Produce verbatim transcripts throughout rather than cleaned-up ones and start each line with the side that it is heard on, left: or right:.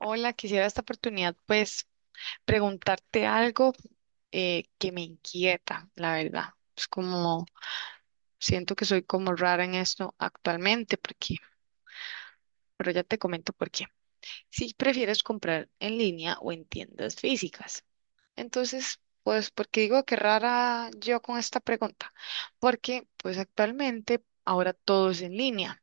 right: Hola, quisiera esta oportunidad pues preguntarte algo eh, que me inquieta, la verdad. Es como, siento que soy como rara en esto actualmente, porque, pero ya te comento por qué. Si prefieres comprar en línea o en tiendas físicas. Entonces, pues, ¿porque digo que rara yo con esta pregunta? Porque pues actualmente ahora todo es en línea.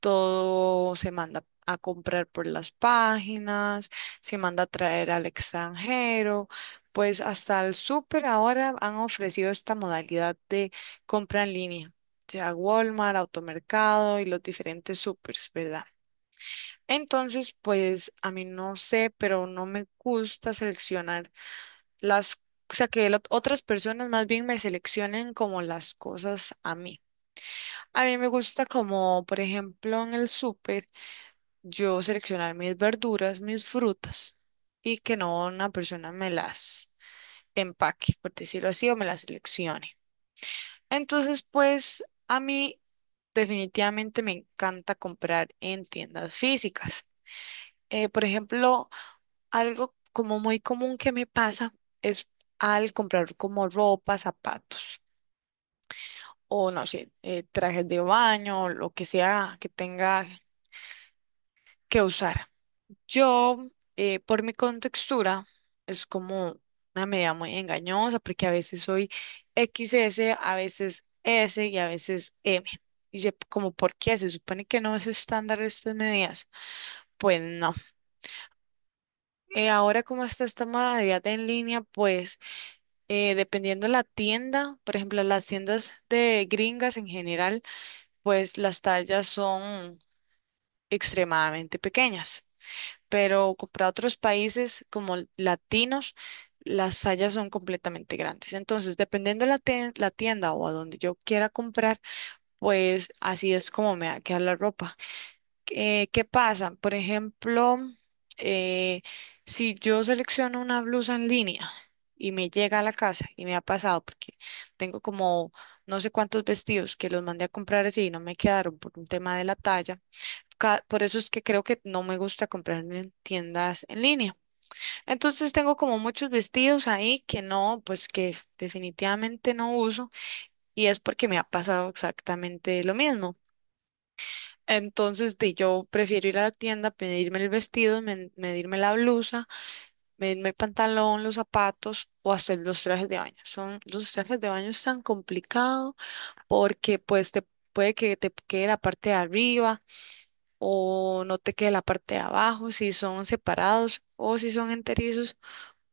right: Todo se manda a comprar por las páginas, se manda a traer al extranjero, pues hasta el súper ahora han ofrecido esta modalidad de compra en línea, sea Walmart, Automercado y los diferentes supers, ¿verdad? Entonces, pues a mí no sé, pero no me gusta seleccionar las, o sea, que la- otras personas más bien me seleccionen como las cosas a mí. A mí me gusta como, por ejemplo, en el súper yo seleccionar mis verduras, mis frutas y que no una persona me las empaque, por decirlo así, o me las seleccione. Entonces, pues a mí definitivamente me encanta comprar en tiendas físicas. Eh, por ejemplo, algo como muy común que me pasa es al comprar como ropa, zapatos o no sé, eh, trajes de baño, lo que sea que tenga que usar. Yo, eh, por mi contextura, es como una medida muy engañosa porque a veces soy equis ese, a veces S y a veces M. Y yo, como, ¿por qué? Se supone que no es estándar estas medidas. Pues no. Eh, ahora como está esta modalidad en línea, pues eh, dependiendo de la tienda, por ejemplo, las tiendas de gringas en general, pues las tallas son extremadamente pequeñas. Pero co- para otros países como l- latinos, las tallas son completamente grandes. Entonces, dependiendo de la, tien- la tienda o a donde yo quiera comprar, pues así es como me va a quedar la ropa. Eh, ¿qué pasa? Por ejemplo, eh, si yo selecciono una blusa en línea y me llega a la casa, y me ha pasado, porque tengo como no sé cuántos vestidos que los mandé a comprar así y no me quedaron por un tema de la talla. ca- Por eso es que creo que no me gusta comprar en tiendas en línea. Entonces tengo como muchos vestidos ahí que no, pues que definitivamente no uso, y es porque me ha pasado exactamente lo mismo. Entonces di, yo prefiero ir a la tienda, pedirme el vestido, men- medirme la blusa, medirme el pantalón, los zapatos o hacer los trajes de baño. Son los trajes de baño, es tan complicado porque pues te puede que te quede la parte de arriba o no te quede la parte de abajo, si son separados o si son enterizos,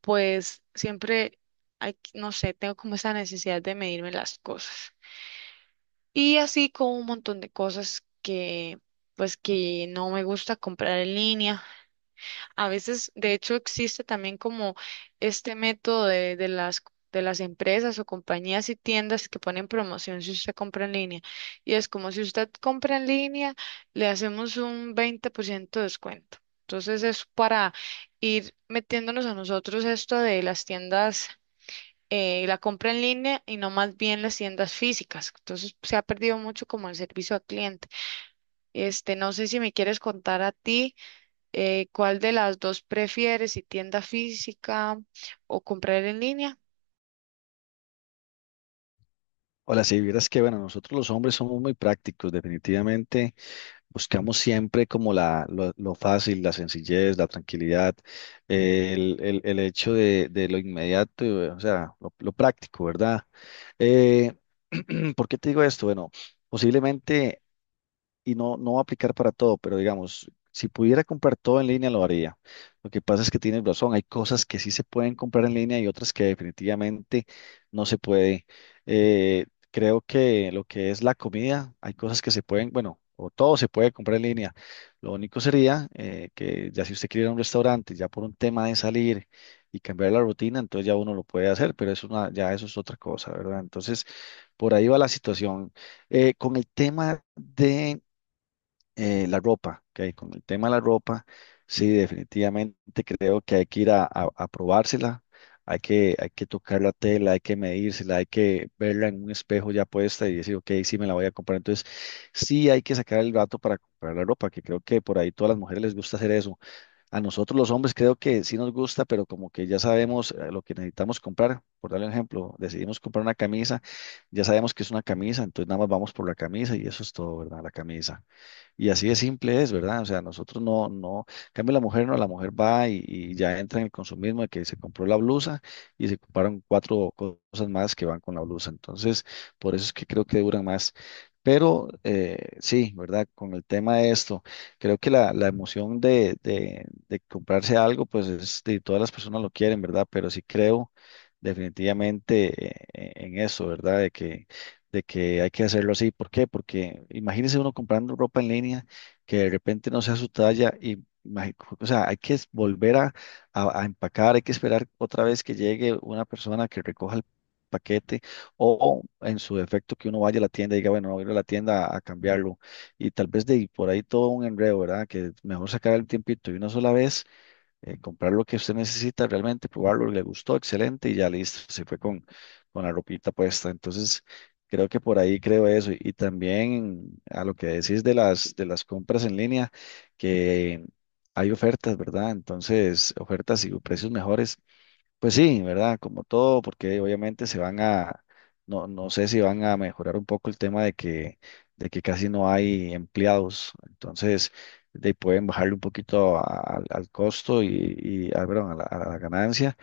right: pues siempre hay, que- no sé, tengo como esa necesidad de medirme las cosas. Y así con un montón de cosas que pues que no me gusta comprar en línea. A veces, de hecho, existe también como este método de, de las, de las empresas o compañías y tiendas que ponen promoción si usted compra en línea. Y es como, si usted compra en línea, le hacemos un veinte por ciento de descuento. Entonces es para ir metiéndonos a nosotros esto de las tiendas, eh, la compra en línea, y no más bien las tiendas físicas. Entonces se ha perdido mucho como el servicio al cliente. Este, no sé si me quieres contar a ti. Eh, ¿cuál de las dos prefieres, si tienda física o comprar en línea?
left: Hola, si vieras que, bueno, nosotros los hombres somos muy prácticos. Definitivamente buscamos siempre como la, lo, lo fácil, la sencillez, la tranquilidad, el, el- el hecho de, de lo inmediato, eh, o sea, lo, lo práctico, ¿verdad? Eh, ¿Por qué te digo esto? Bueno, posiblemente y no, no va a aplicar para todo, pero digamos, si pudiera comprar todo en línea lo haría. Lo que pasa es que tienes razón, hay cosas que sí se pueden comprar en línea y otras que definitivamente no se puede. Eh, creo que lo que es la comida, hay cosas que se pueden, bueno, o todo se puede comprar en línea. Lo único sería eh, que ya si usted quiere ir a un restaurante, ya por un tema de salir y cambiar la rutina, entonces ya uno lo puede hacer, pero eso, ya eso es otra cosa, ¿verdad? Entonces, por ahí va la situación. Eh, con el tema de eh, la ropa, ¿ok? Con el tema de la ropa, sí, definitivamente creo que hay que ir a, a- a probársela, hay que, hay que tocar la tela, hay que medírsela, hay que verla en un espejo ya puesta y decir, ok, sí me la voy a comprar. Entonces, sí hay que sacar el gato para comprar la ropa, que creo que por ahí todas las mujeres les gusta hacer eso. A nosotros los hombres creo que sí nos gusta, pero como que ya sabemos eh, lo que necesitamos comprar. Por darle un ejemplo, decidimos comprar una camisa, ya sabemos que es una camisa, entonces nada más vamos por la camisa y eso es todo, ¿verdad? La camisa. Y así de simple es, ¿verdad? O sea, nosotros no, no, en cambio la mujer no, la mujer va y, y ya entra en el consumismo de que se compró la blusa y se compraron cuatro co- cosas más que van con la blusa. Entonces, por eso es que creo que duran más. Pero eh, sí, ¿verdad? Con el tema de esto, creo que la, la emoción de, de, de comprarse algo, pues es de todas las personas, lo quieren, ¿verdad? Pero sí creo definitivamente, eh, eh, en eso, ¿verdad? De que de que hay que hacerlo así. ¿Por qué? Porque imagínese uno comprando ropa en línea que de repente no sea su talla y, imagi- o sea, hay que volver a, a- a empacar, hay que esperar otra vez que llegue una persona que recoja el paquete o, en su defecto, que uno vaya a la tienda y diga, bueno, voy a ir a la tienda a, a cambiarlo. Y tal vez de ahí- por ahí todo un enredo, ¿verdad? Que mejor sacar el tiempito de una sola vez, eh, comprar lo que usted necesita realmente, probarlo, le gustó, excelente, y ya listo, se fue con, con la ropita puesta. Entonces, creo que por ahí creo eso. Y, y también a lo que decís de las, de las compras en línea, que hay ofertas, ¿verdad? Entonces, ofertas y precios mejores. Pues sí, ¿verdad? Como todo, porque obviamente se van a, no, no sé si van a mejorar un poco el tema de que, de que casi no hay empleados. Entonces, de, ahí pueden bajarle un poquito a- al al costo y, y ah, perdón, a la, a la ganancia,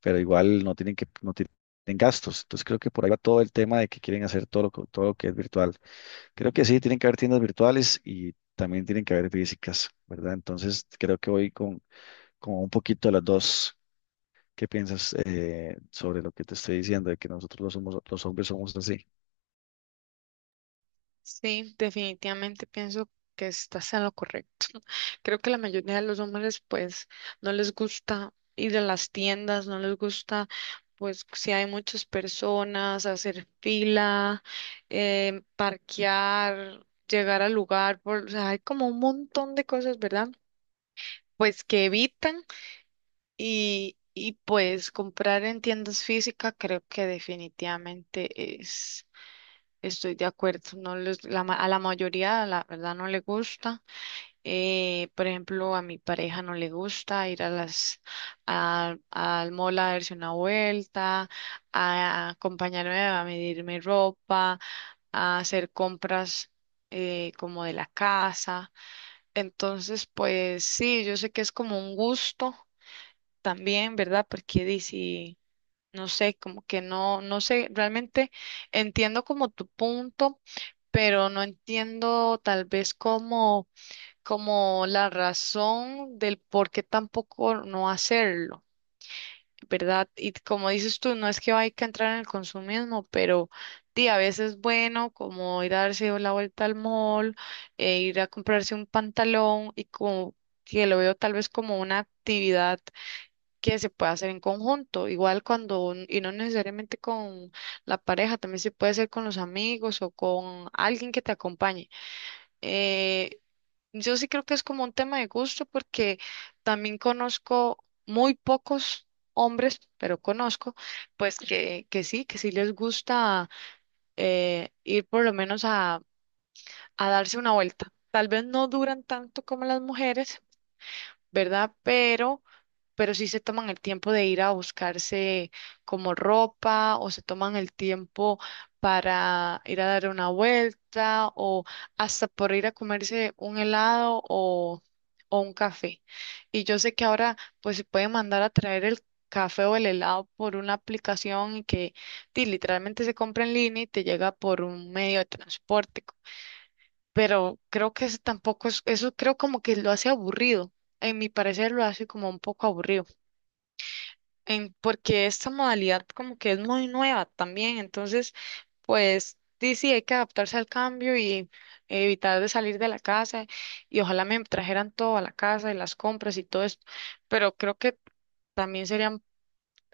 left: pero igual no tienen que, no tienen gastos. Entonces, creo que por ahí va todo el tema de que quieren hacer todo lo, que- todo lo que es virtual. Creo que sí, tienen que haber tiendas virtuales y también tienen que haber físicas, ¿verdad? Entonces, creo que voy con, con un poquito de las dos. ¿Qué piensas, eh, sobre lo que te estoy diciendo, de que nosotros los, somos, los hombres somos así?
right: Sí, definitivamente pienso que estás en lo correcto. Creo que la mayoría de los hombres pues no les gusta ir a las tiendas, no les gusta, pues si hay muchas personas, hacer fila, eh, parquear, llegar al lugar, por, o sea, hay como un montón de cosas, ¿verdad? Pues que evitan. Y, y pues comprar en tiendas físicas, creo que definitivamente es, estoy de acuerdo. No les- la ma- a la mayoría, la verdad, no le gusta. Eh, por ejemplo, a mi pareja no le gusta ir a las, a- al mall a darse una vuelta, a acompañarme a medirme ropa, a hacer compras eh, como de la casa. Entonces, pues sí, yo sé que es como un gusto también, ¿verdad? Porque dice, no sé, como que no, no sé, realmente entiendo como tu punto, pero no entiendo tal vez como, como la razón del por qué tampoco no hacerlo, ¿verdad? Y como dices tú, no es que hay que entrar en el consumismo, pero sí, a veces es bueno como ir a darse la vuelta al mall, e ir a comprarse un pantalón, y como que lo veo tal vez como una actividad que se puede hacer en conjunto, igual cuando, un- y no necesariamente con la pareja, también se puede hacer con los amigos o con alguien que te acompañe. Eh, yo sí creo que es como un tema de gusto, porque también conozco muy pocos hombres, pero conozco, pues que, que sí, que sí les gusta, eh, ir por lo menos a, a, darse una vuelta. Tal vez no duran tanto como las mujeres, ¿verdad? Pero, pero sí se toman el tiempo de ir a buscarse como ropa, o se toman el tiempo para ir a dar una vuelta, o hasta por ir a comerse un helado o, o un café. Y yo sé que ahora pues se puede mandar a traer el café o el helado por una aplicación y que ti, literalmente se compra en línea y te llega por un medio de transporte, pero creo que eso tampoco es, eso creo como que lo hace aburrido. En mi parecer lo hace como un poco aburrido, en, porque esta modalidad como que es muy nueva también, entonces pues sí, sí, hay que adaptarse al cambio y evitar de salir de la casa, y ojalá me trajeran todo a la casa y las compras y todo esto, pero creo que también serían,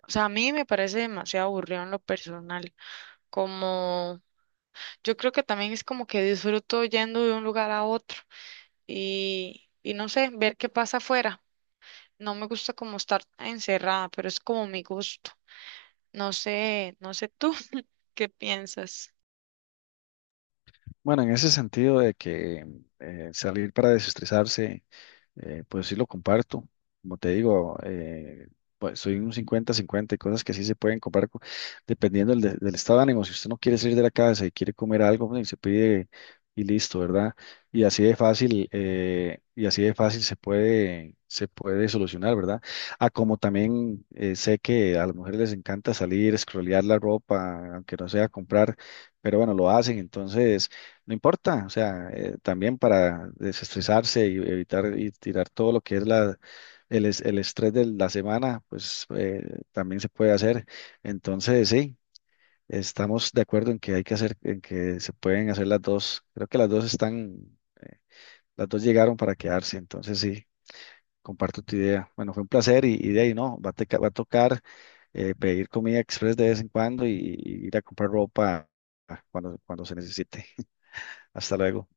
right: o sea, a mí me parece demasiado aburrido en lo personal, como yo creo que también es como que disfruto yendo de un lugar a otro. y, y no sé, ver qué pasa afuera. No me gusta como estar encerrada, pero es como mi gusto. No sé, no sé tú qué piensas.
left: Bueno, en ese sentido de que eh, salir para desestresarse, eh, pues sí lo comparto. Como te digo, eh, pues soy un cincuenta y cincuenta, hay cosas que sí se pueden comprar co- dependiendo del, de- del estado de ánimo. Si usted no quiere salir de la casa y quiere comer algo, bueno, y se pide y listo, ¿verdad? Y así de fácil, eh, y así de fácil se puede, se puede solucionar, ¿verdad? Ah, como también eh, sé que a las mujeres les encanta salir, escrolear la ropa, aunque no sea comprar, pero bueno, lo hacen, entonces... No importa, o sea, eh, también para desestresarse y evitar y tirar todo lo que es la, el, es- el estrés de la semana, pues eh, también se puede hacer. Entonces, sí, estamos de acuerdo en que hay que hacer, en que se pueden hacer las dos. Creo que las dos están, eh, las dos llegaron para quedarse. Entonces, sí, comparto tu idea. Bueno, fue un placer y, y de ahí no, va a, teca- va a tocar eh, pedir comida express de vez en cuando y, y ir a comprar ropa ah, cuando, cuando se necesite. Hasta luego.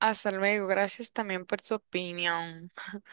right: Hasta luego, gracias también por tu opinión.